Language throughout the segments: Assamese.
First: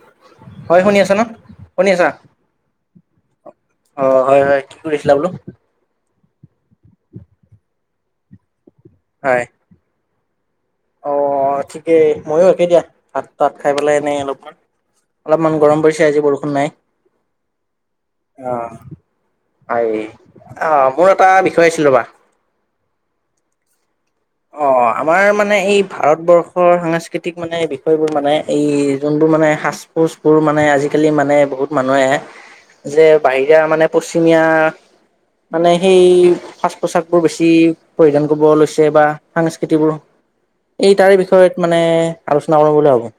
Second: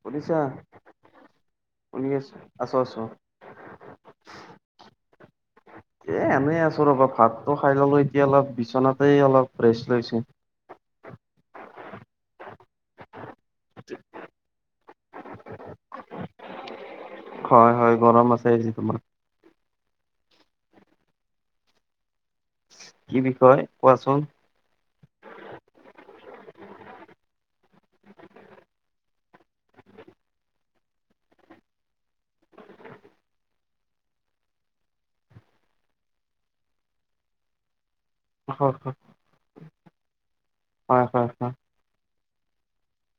শুনিছা? হয় শুনি আছা ন শুনি আছো, আছো আছো। অ' হয় হয়, কি কৰিছিলা বোলো? এ এনেই আছো, ৰ'বা! ভাতটো খাই ললো এতিয়া অলপ বিচনাতে হয় অলপ ৰেষ্ট লৈছো। অ' ঠিকেই। ময়ো একে দিয়া ভাত তাত খাই পেলাই এনেই অলপমান। অলপমান গৰম পৰিছে, আজি বৰষুণ নাই। হয় হয়, গৰম আছে যে তোমাৰ। হয়, অ' মোৰ এটা বিষয় আছিল ৰ'বা! কি বিষয়? কোৱাচোন? অ' আমাৰ মানে এই ভাৰতবৰ্ষ সাংস্কৃতিক মানে বিষয়বোৰ মানে এই যোনবোৰ মানে সাজ-পোছবোৰ মানে আজিকালি মানে, বহুত মানুহে, যে বাহিৰা মানে পশ্চিমীয়া মানে সেই সাজ-পোছাক বোৰ বেছি। পৰিধান কৰিব হয় লৈছে হয় বা সাংস্কৃতিবোৰ এই হয় তাৰে হয়। হয়। বিষয়ত মানে আলোচনা কৰোঁ বুলি ভাবোঁ।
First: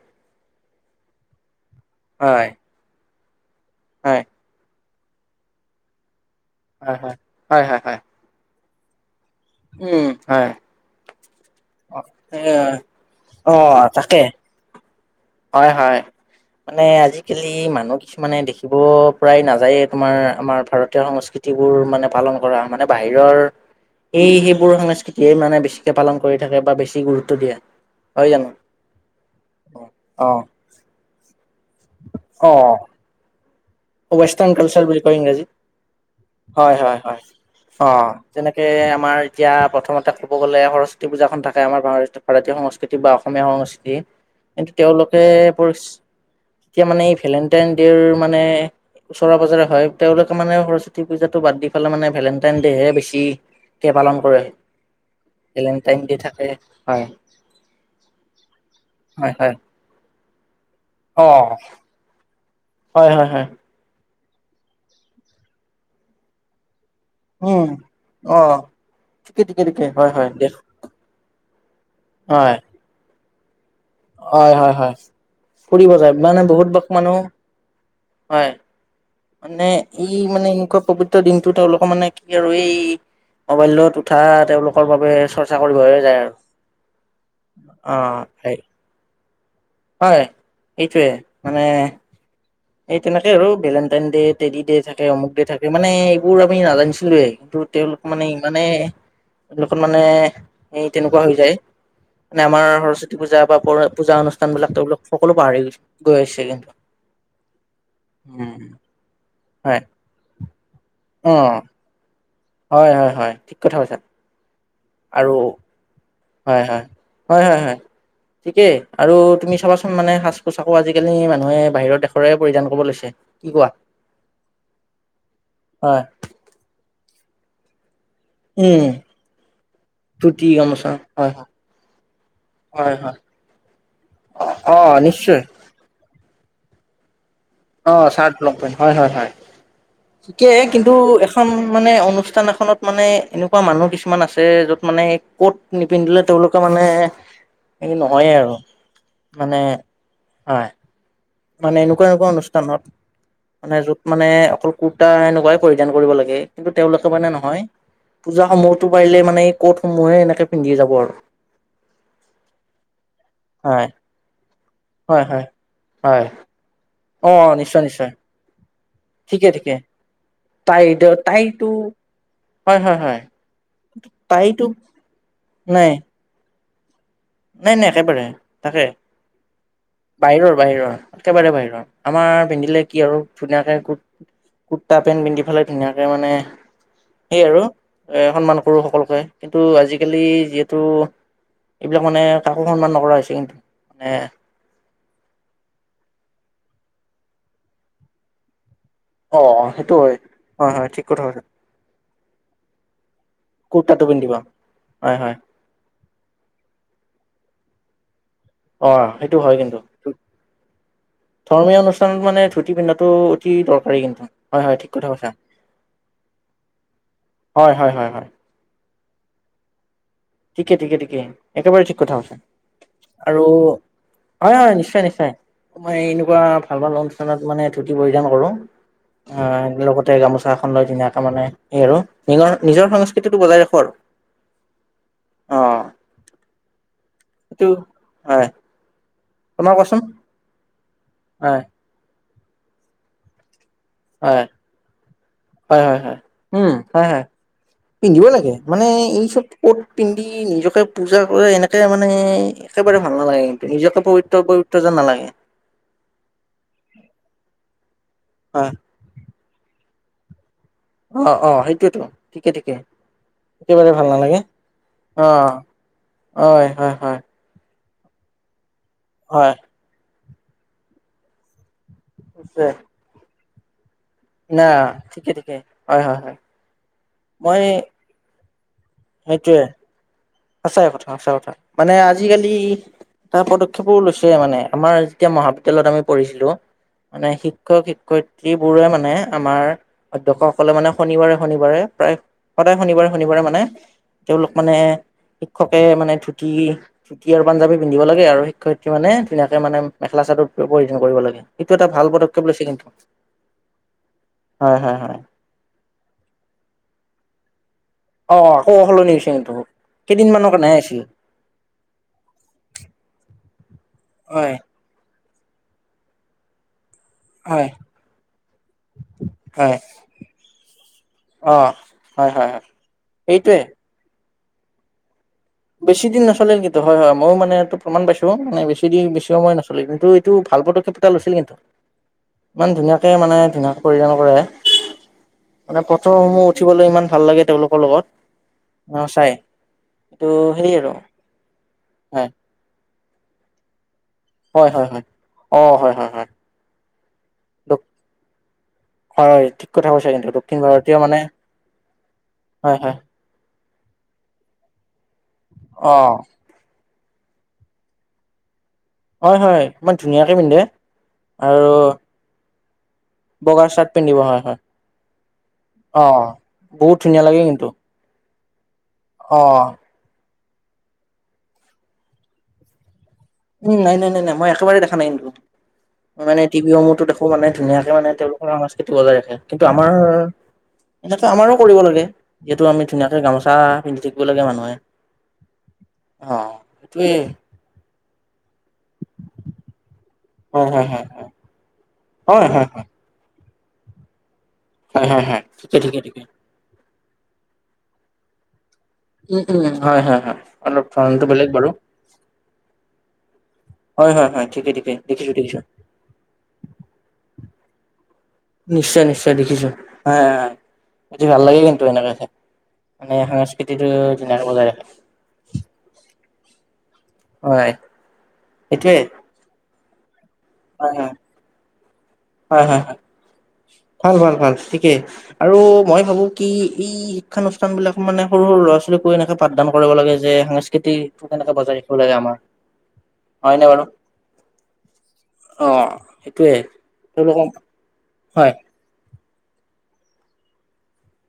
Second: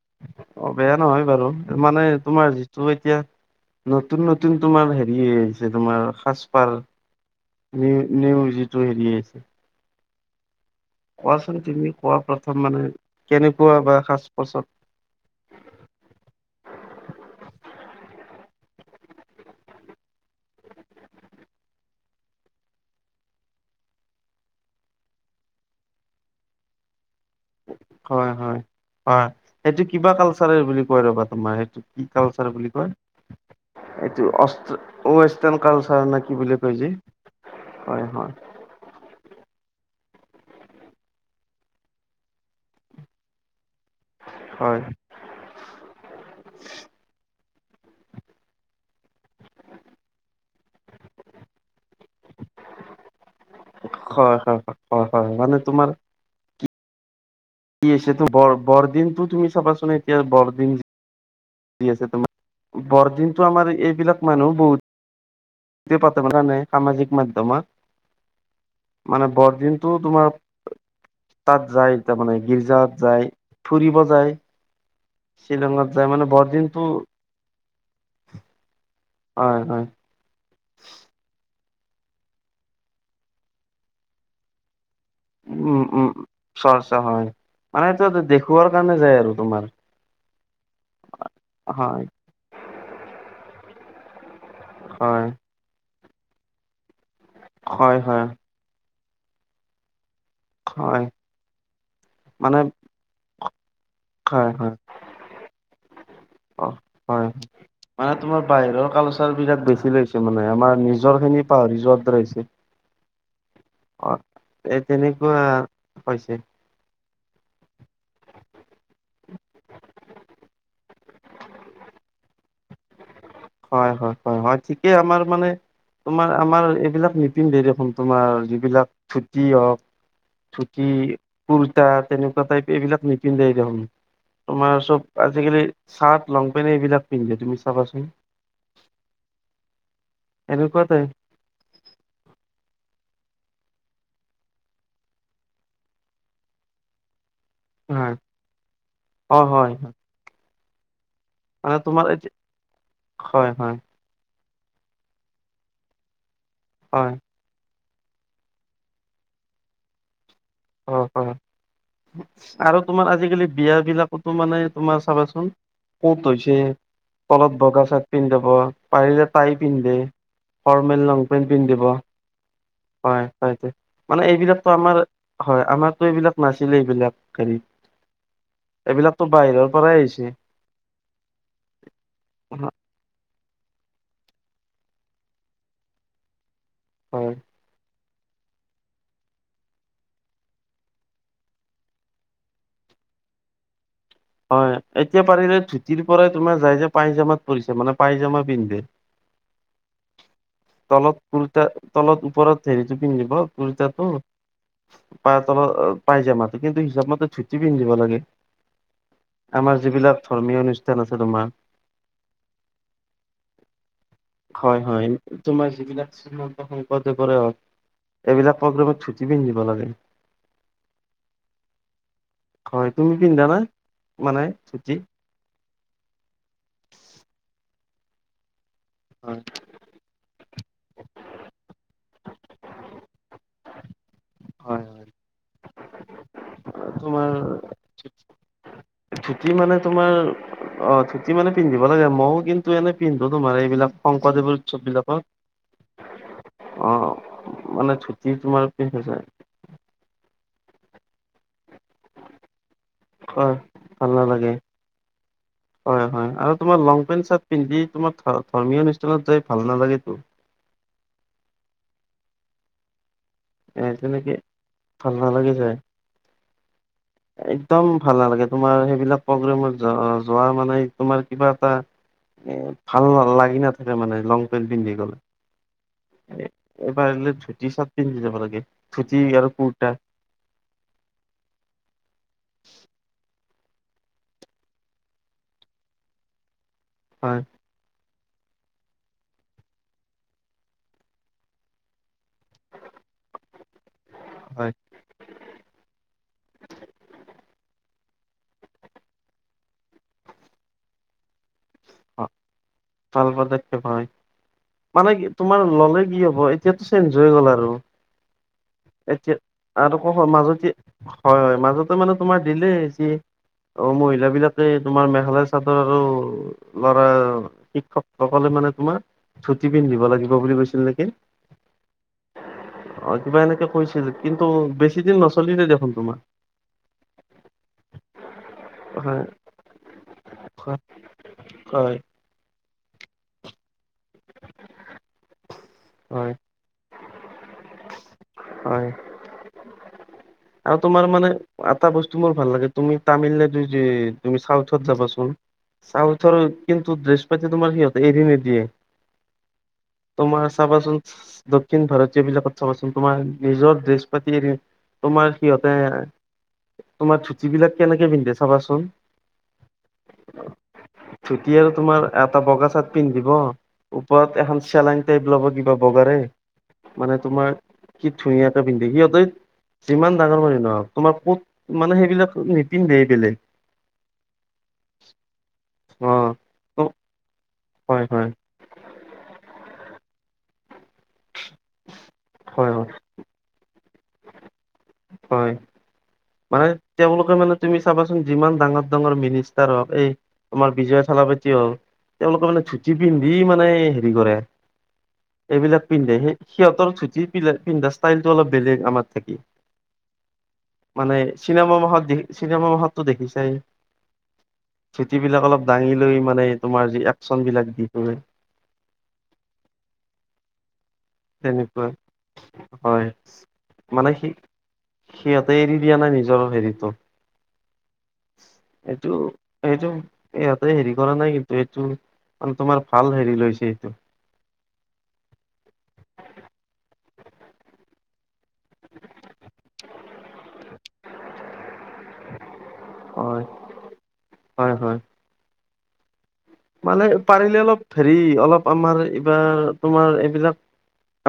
অ' বেয়া নহয় বাৰু মানে হয় তোমাৰ যিটো এতিয়া হয়। নতুন নতুন তোমাৰ হেৰি আহিছে। তোমাৰ সাজপাৰ হয় হয় হয় হয় নি হয়। নিউজে টো হেৰি আছে। উম, হয়। কোৱাচোন তুমি কোৱা এ প্ৰথম মানে অ কেনেকুৱা বা তাকে সাজ পাচত হয়, হয়। মানে আজিকালি মানুহ কিছুমানে দেখিব প্ৰায় নাযায়ে। তোমাৰ আমাৰ ভাৰতীয় সংস্কৃতি বোৰ মানে পালন কৰা মানে বাহিৰৰ এই সেইবোৰ সংস্কৃতিয়ে মানে বেছিকে পালন কৰি থাকে বা বেছি গুৰুত্ব দিয়ে। হয়, হয়, হয় হেইটো কিবা অ কালচাৰে বুলি কয় ৰবা তোমাৰ কি কালচাৰ অ বুলি কয়? এইটো ৱেষ্টাৰ্ণ অষ্ট কালচাৰ বুলি কয় ইংৰাজীত ৱেষ্টাৰ্ণ কালচাৰ নে কি বুলি হয় কয় যে হয় হয়। হয় অ' হয় যেনেকে আমাৰ এতিয়া প্ৰথমতে ক'ব গ'লে সৰস্বতী পূজাখন থাকে। আমাৰ ভাৰতীয় সংস্কৃতি বা অসমীয়া সংস্কৃতি এই হয় তেওঁলোকে পৰিস্থিতিয়ে মানে এই ভেলেণ্টাইন ডে'ৰ মানে ওচৰৰে পাজজৰে হয়। তেওঁলোকে মানে সৰস্বতী পূজাতটো বাদ দি সেইফালে মানে ভেলেণ্টাইন ডে হে বেছিকৈ পালন হয় কৰে। হয় হয় হয় মানে তোমাৰ ভেলেণ্টাইন ডে থাকে। হয় কি আহিছে তোৰ বৰ বৰদিনটো হয় তুমি হয় চাবাচোন এতিয়া বৰদিন অ', দি আছে তোমাৰ হয় হয় হয়, বৰদিনতো আমাৰ এইবিলাক মানুহ বহুত তুমি পাটা পোৱা নাই সামাজিক মাধ্যম। উম অ', মানে ঠিকে ঠিকে ঠিকে বৰদিনটো হয় হয় তোমাৰ দে তাত যায় তাৰমানে হয় গীৰ্জাত যায়। ফুৰিব যায় হয় হয় হয়। ফুৰিব যায় মানে বহুত ব মানুহ হয়। হয় মানে হয় এই মানে এনেকুৱা পৱিত্ৰ দিনটোতে অলপ মানে কি আৰু এই মবাইলত উঠা তেওঁলোক কৰ বাবে চৰ্চা কৰিব উম হে উম যায় আৰু, চৰ্চা হয় মানে অ এইটো সেই দেখুওৱাৰ কাৰণে যায় আৰু তোমাৰ হয় এইটোৱে মানে হয় এই তেনেকেই আৰু ভেলেণ্টাইন দেইত টেডী দে থাকে হয় অমুক দে থাকে মানে এইবোৰ আমি নাজানিছিলোয়ে কিন্তু হয় তেওঁলোক মানে হয় ইমানে এইবিলাকত মানে এই হয় তেনেকুৱা হৈ যায় মানে আমাৰ সৰস্বতী পূজা বা কৰ পূজা হয় অনুষ্ঠানবিলাক হয় তেওঁলোক সকলো পাহৰি গৈ আহিছে অ কিন্তু। হয় মানে তোমাৰ উম, বাহিৰৰ কালচাৰ বিলাক হয় বেছি লৈছে মানে আমাৰ নিজৰ খিনি অ' পাহৰি যোৱা দৰে হৈছে। হয় হয় হয় ঠিক কথা কৈছা অ এই আৰু তেনেকুৱা হৈছে হয় হয় হয় হয়। ঠিকেই আৰু তুমি চাবাচোন মানে সাজ পোছাকো আজিকালি মানুহে বাহিৰৰ দেশৰে পৰিধান কৰিব লৈছে। কি কোৱা? হয় হয় হয় হয় ঠিকেই আমাৰ মানে হয় তোমাৰ আমাৰ এইবিলাক নিপিন্ধে দেখোন। তোমাৰ উম যিবিলাক ধুতি হওক ধুতি, গামোচা হয় হয় কুৰ্তা তেনেকুৱা টাইপ হয় এইবিলাক হয় নিপিন্ধেই দেখোন। তোমাৰ অ চব নিশ্চয় আজিকালি চাৰ্ট, লং পেন্ট এইবিলাক পিন্ধে তুমি অ চাবাচোন। চাৰ্ট লং পেন হয় হয় হয়, ঠিকে এনেকুৱা কিন্তু টাইপ এখন মানে অনুষ্ঠান এখনত মান মানে এনেকুৱা মানুহ কিছুমান আছে য'ত মানে কত নিপিন্ধিলে তেওঁলোকে মানে সে হয় নহয়ে আৰু অ মানে হয় হয় হয়। মানে এনেকুৱা এনেকুৱা অনুষ্ঠানত হয় হয় হয় মানে যত মানে অকল কুৰ্তা এনেকুৱাই পৰিধান কৰিব লাগে কিন্তু তেওঁলোকে হয় মানে নহয় পূজাহ সমূহতো পাৰিলে মানে এই কৌটসমূহে এনেকে পিন্ধি অ যাব আৰু হয় আৰু তোমাৰ আজিকালি বিয়া হয় বিলাকতো মানে তোমাৰ হয় হয় চাবাচোন হয় কৌট হৈছে অ তলত নিশ্চয় বগা চাট নিশ্চয় পিন্ধিব পাৰিলে ঠিকে তাই ঠিকে পিন্ধে তাই ফৰ্মেল লং পেণ্ট তাইতো পিন্ধিব হয় হয়টো মানে তাইতো এইবিলাকো আমাৰ হয় নাই আমাৰতো এইবিলাক নাছিলে এইবিলাক হেৰি নাই নাই একেবাৰে তাকে এইবিলাকতো বাহিৰৰ পৰাই আহিছে বাহিৰৰ বাহিৰৰ একেবাৰে বাহিৰৰ আমাৰ পিন্ধিলে কি আৰু। ধুনীয়াকে কু কুুৰ্তা পেণ্ট পিন্ধি পেলাই ধুনীয়াকে মানে হয় সেই আৰু সন্মান কৰোঁ সকলোকে কিন্তু আজিকালি যিহেতু এইবিলাক মানে কাকো সন্মান নকৰা হৈছে কিন্তু মানে হয় এতিয়া পাৰিলে ধুতিৰ পৰাই তোমাৰ যাই যে পাইজামাত পৰিছে মানে পাঁজামা পিন্ধে অ' সেইটো হয়। হয় হয় ঠিক তলত কথা কৈছা কুৰ্তা তলত ওপৰত হেৰিটো পিন্ধিব কুৰ্তাটো হয় হয় প তলত পাই যায় মাতে কিন্তু হিচাপ মতে চুটি পিন্ধিব লাগে অ' সেইটো হয় আমাৰ কিন্তু যিবিলাক ধৰ্মীয় অনুষ্ঠান আছে তোমাৰ ধৰ্মীয় অনুষ্ঠানত মানে ধুতি পিন্ধাটো অতি দৰকাৰী কিন্তু হয় হয় ঠিক কথা কথা শংকৰদেৱৰে হয় এইবিলাক প্ৰগ্ৰেমত চুটি পিন্ধিব লাগে ঠিকে ঠিকে ঠিকে একেবাৰে ঠিক কথা আ হৈছে হয় তুমি আৰু পিন্ধা না মানে হয় হয় ধুতি নিশ্চয় নিশ্চয় মই এনেকুৱা ভাল ভাল অনুষ্ঠানত মানে ধূতি পৰিধান কৰোঁ হয় লগতে গামোচা লৈ ধুনীয়াকে মানে এই আৰু নিৰ নিজৰ সংস্কৃতিটো বজাই ৰাখো আৰু হয় হয় অ সেইটো হয় তোমাৰ ধুতি মানে তোমাৰ অ' থুটি মানে হয় পিন্ধিব লাগে ময়ও কিন্তু এনে পিন্ধো তোমাৰ এইবিলাক হয় শংকদেৱৰ উৎসৱ বিলাপাৰ হয় হয় হয় উম হা হ পিন্ধিব লাগে তোমাৰ মানে পিন্ধা যায় এই চব ক'ত পিন্ধি নিজকে পূজা কৰে এনেে তে মানে একেবাৰে ভাল নালাগে হয় কিন্তু নিজকে ভাল পবিত্ৰ নালাগে পবিত্ৰ যেন নালাগে। হয় হয় আৰু তোমাৰ লং পেন্ট চাৰ্ট পিন্ধি। তোমাৰ হয় ধৰ্মীয় অনুষ্ঠানত যাই ভাল নালাগেতো। অ অ সেইটোয়েতো ঠিকে ঠিকে। একেবাৰে এ ভাল তেনেকে নালাগে ভাল অ নালাগে যায় অ হয় একদম ভাল নালাগে তোমাৰ সেইবিলাক হয় প্ৰগ্ৰেমত যোৱা মানে তোমাৰ কিবা এটা। এ ভালাল লাগি ন ন ঠিকে ঠিকে হয় হয় হয় পাৰিলে মই ধুতি চাত পিন্ধি যাব লাগে ধুতি আৰু সেইটোৱে কুৰা সঁচাই কথা সঁচা কথা মানে আজিকালি এটা পদক্ষেপো লৈছে মানে আমাৰ যেতিয়া মহাবিদ্য়ালয়ত আমি পঢ়িছিলো মানে হয় শিক্ষক শ শিক্ষয়িত্ৰী বোৰে মানে আমাৰ অধ্ক্ষসকলে মানে শনিবাৰে শনিবাৰে প্ৰায় সদায় শনিবাৰে শনিবাৰে মানে তেওঁলোক হয় মানে শিক্ষকে মানে ধুতি ধুতি আৰু পাঞ্জাৱী পিন্ধ দিব লাগে আৰু শিক্ষয়িত্ৰী মানে ধুনীয়াকে মানেলা চাদতয়জন কৰিব লাগে এইটো এটাাল পক্ষপ লৈছে কিন্তু। ভাল পদক্ষেপ হয় হয় হয় মানে হয় কি তোমাৰ ললে কি হব এতিয়াতো চেঞজ হৈ গল আৰু। অ' সলনি হৈছে এতিয়া কিন্তু আৰুকৌ কেইদিনমানৰ মাজতে কাৰণেহে হৈছিল হয় হয় মাজতে মানে তোমাৰ দিলেই যি। অ 'মহিল হয় বিলাকে তোমাৰ মেঘালয় চাদৰ আৰু লৰা হয় সকলে মানে তোমাৰ চুতি হয় পিন্ধিব লাগিব বুলি কৈছিল নেকি। অ হয় হয় হয় অ 'কিবা সেইটোৱে এনেকে কৈছিল কিন্তু বেছি দিন ন বেছি দিন নচলিল কিন্তু হয় হয় ময়ো মানে এইটো প্ৰমণ পাইছো মানে বেছি দি হয় বেছি সময় নচল কিন্তু এইটো ভাল। ভাল হয় পদক্ষেপ এা লৈছিল কিন্তু হয়। ইমান ধুনীয়াকে মানে ধুনীয়াকৈ পৰিধান কৰে মানে হয় পথৰসমূহ উঠিবলৈ ইমান ভাল লাগে। তেওঁলোকৰ হয়। লগত চাই। এইটো সেই আৰু তোমাৰ মানে এটা বস্তু হয় মোৰ ভাল লাগে তুমি তামিলনাডু যে তুমি হয় চাউথত হয় হয় যাবাচোন অ হয় হয় হয় চাউথৰ কিন্তু ড্ৰেছ পাতি তোমাৰ সিহঁতে এৰি নিদিয়ে। হয় ঠিক কথা কৈছা কিন্তু তোমাৰ দক্ষিণ ভাৰতীয় চাবাচোন মানে দক্ষিণ ভাৰতীয় বিলাকত হয় চাবাচোন হয় তোমাৰ নিজৰ। বৃহস্পতি, তোমাৰ কিতে অ তোমাৰ ধুতি বিলাক কেনেকে পিন্ধে চাবাচোন। হয়। হয়। ইমান ধুনীয়াকৈ পিন্ধে। ধুতি আৰু তোমাৰ এটা বগা চাৰ্ট পিন্ধিব বগা চাৰ্ট পিন্ধিব হয় ওপৰত হয় এখন চেলাইং টাইপ লব কিবা অ বগাৰে। বহুত মানে ধুনীয়া লাগে তোমাৰ কিন্তু! ধুনীয়াকে পিন্ধে। সিহঁতে অ ইমান ডাঙৰ মানুহ নহক, তোমাৰ ক'ত মানে সেইবিলাক নিপিন্ধে। উম নাই নাই নাই নাই মই একেবাৰে দেখা নাইন্তো। অ মানে টিভি সমূহতো দেখো মানে ধুনীয়াকে হয় মানে হয় তেওঁলোকৰ সংস্কৃতি বজাই ৰাখে। কিন্তু আমাৰ এনে আমাৰো কৰিব লাগে। যিহেতু হয় আমি হয় ধুনীয়াকে গামোচা পিন্ধি থাকিব লাগে মানুহে হয়। অ মানে সেইটোৱে তেওঁলোকে মানে তুমি চাবাচোন যিমান ডাঙৰ ডাঙৰ মিনিষ্টাৰ হওক, এই হয় আমাৰ হয় বিজয়া হয় চালাপতি হওক, তেওঁলোকে হয় মানে হয় ধুটি পিন্ধি মানে হে কৰে। হয় হয় হয় হয় হয় ঠিকে এইবিলাক ঠিকে পিন্ধে ঠিকে সিহঁতৰ পিন্ধা ষ্টাইটো অলপ বেলেগ। আমাৰ থাকি উম। উম। হয়। হয়। অলপ মানে ধৰণটো বেলেগ বাৰু চিনেমা মাহত দেখি, চিনেমা মাহতো দেখিছোই হয় হয় হয় ঠিকে ঠিকে ধুটি দেখিছো বিলাক দেখিছো অলপ দাঙি লৈ, মানে তোমাৰ যি একচন বিলাক দি নিশ্চয়। নিশ্চয়। দেখিছো। হ ভাল লাগে কিন্তু তেনেকুৱা এনেকাকে। হয়। মানে সি ৰাখে সিহঁতে এৰি দিয়া নাই নিজৰ হেৰিতটো। হয়। সটোৱে। এইটো, ইয়াতে হেৰি কৰা নাই কিন্তু এইটো মানে হয়। তোমাৰ হয়। ভাল হেৰি লৈছে এইটো ভাল ভাল ভাল ঠিকেই আৰু মই মই ভাবো কি ই শিক্ষানুষ্ঠান বিলাক মানে সৰু সৰু ল'ৰা ছোৱালীকো এনেকে পাঠদান কৰিব লাগে যে সংস্কৃতিক তোৰ কেনেকে বজাই লাগে আমাৰ। হয় হয়নে বাৰু? হয় হয় অ এইটোৱে মানে পাৰিলে অলপ হেৰি অলপ আমাৰ এইবাৰ তোমাৰ এইবিলাক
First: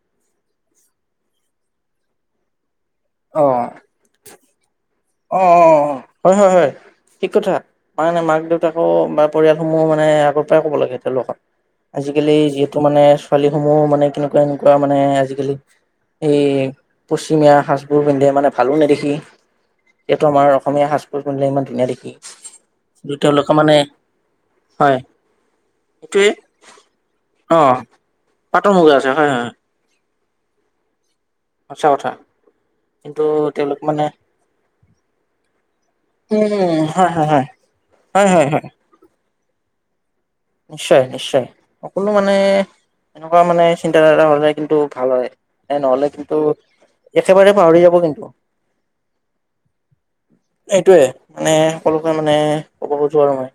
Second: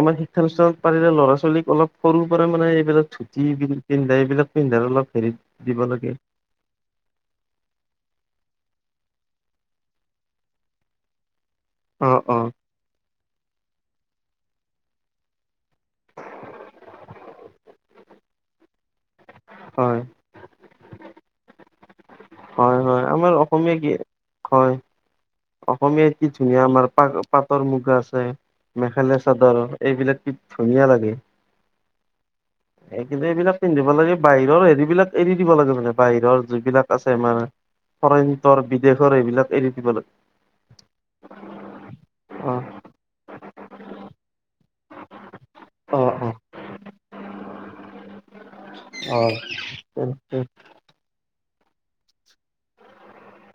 আমাৰ শিক্ষানুষ্ঠানত পাৰিলে ল'ৰা ছোৱালীক অলপ সৰুৰ পৰা মানে এইবিলাক অ ধুতি পিন্ধা এইবিলাক পিন্ধা অলপ হেৰি অ, অ, দিব লাগে হয়। হয়। হয়। ঠিক কথা। মা দেউতাকো বা পৰিয়ালসমূহো মানে আগৰ পৰাই ক'ব লাগে তেওঁলোকক অ আজিকালি অ যিহেতু মানে ছোৱালীসমূহো মানে তেনেকুৱা মানে আজিকালি এই পশ্চিমীয়া সাজবোৰ পিন্ধে, মানে ভালো নেদেখি। হয় এইটো আমাৰ অসমীয়া সাজযুৰ পিন্ধিলে ইমান ধুনীয়া দেখি। হয়। হয়। কিন্তু আমাৰ তেওঁলোকে মানে অসমীয়া গে হয়। অসমীয়া এইটোৱে কি ধুনীয়া আমাৰ অ পাটৰ মুগা আছে। পাটৰ মুগা আছে মেখেলা হয় হয় চাদৰ এইবিলাক ধুনীয়া লাগে। সঁচা কথা। সেই কিন্তু এইবিলাক তেওঁলোক পিন্ধিব মানে লাগে। বাহিৰৰ হেৰি বিলাক এৰি দিব লাগে মানে বাহিৰৰ উম যিবিলাক হয় আছে হয় আমাৰ। হয় হয় হয় ফৰেন্তৰ, হয় বিদেশৰ সেইবিলাক এৰি দিব লাগে। নিশ্চয়। নিশ্চয়। সকলো মানে অ', এনেকুৱা মানে চিন্তাধাৰা হলে কিন্তু ভাল হয়। এ নহলে অ', অ', কিন্তু, একেবাৰে পাহৰি যাব কিন্তু। উম উ, এইটোয়ে মানে সকলোকে মানে ক'ব খোজো আৰু মই।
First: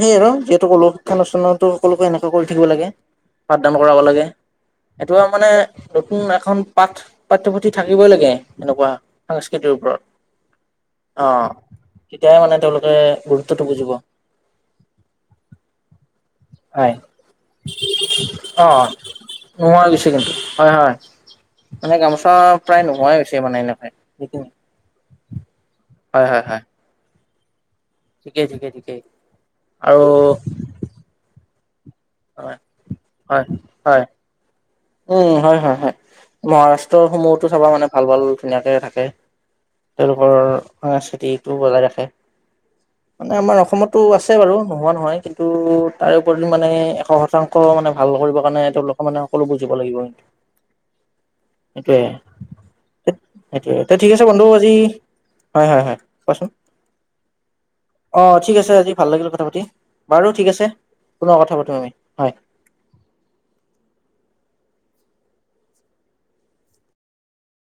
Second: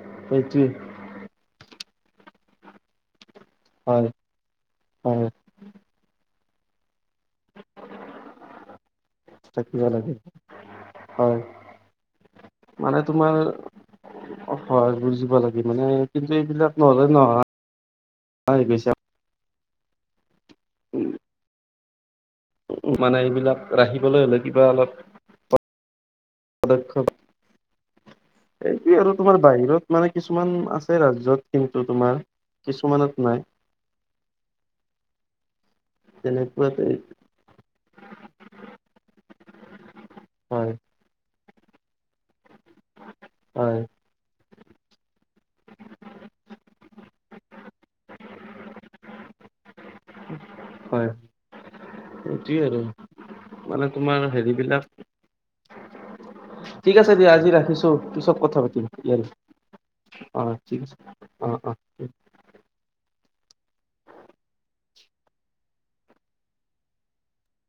সেই আৰু সেইটোৱে যিহেতু ক'লোঁ তো সকলোকে এনেকুৱা কৰি থাকিব লাগে। পাঠদান কৰাব লাগে। এইটো হয়-হয় আৰু মানে নতুন এখন পাঠ পাঠ্যপুথি থাকিবই লাগে এনেকুৱা সাংস্কৃতিৰ থাকিব ওপৰত। লাগে হয় আহ। তেতিয়াই মানে তেওঁলোকে গুৰুত্বটো বুজিব। হয় বুজিব লাগিব। মানে কিন্তু এইবিলাক হয় নহলে নোহোৱা হৈ অ গৈছে নোহোৱা গৈছে কিন্তু হয়, হয় মানে গামোচ আ প্ৰায় নোহোৱাই হৈছে মানে এইবিলাক এনেকাই। ৰাখিবলৈ হ'লে কিবা অলপ [unintelligible] ঠিকেই ঠিকেই এইটো ঠিকেই আৰু তোমাৰ বাহিৰত আৰু মানে কিছুমান আছে ৰাজ্যত। কিন্তু তোমাৰ হয়, কিছুমানত নাই হয়, হয়। উম, হয়, হয়, হয় তেনেকুৱাতে মহাৰাষ্ট্ৰসমূহতো চাবা মানে ভাল ভাল ধুনীয়াকে থাকে। তেওঁলোকৰ সংস্কৃতিটো বজাই ৰাখে মানে আমাৰ হয়-হয়-হয় অসমতো আছে বাৰু। নোহোৱা নহয় কিন্তু তাৰ ওপৰি মানে এশ শতাংশ মানে ভাল কৰিবৰ কাৰণে তেওঁলোকে মানে সকলোজ দিব লাগিব। [unintelligible] তি আৰু মানে সেইটো ঠিক তোমাৰ আছে বন্ধু হেৰি আজি বিলাক হয়, হয়, হয়। কোৱাচোন ঠিক আছে দিয়া আজি ৰাখিছোঁ অ পিছত ঠিক কথা আছে পাতিম আজি ভাল দিয়া। লাগিল কথা পাতি অ' ঠিক আছে পুনৰ কথা অ' অ'। পাতিম আমি [inaudible]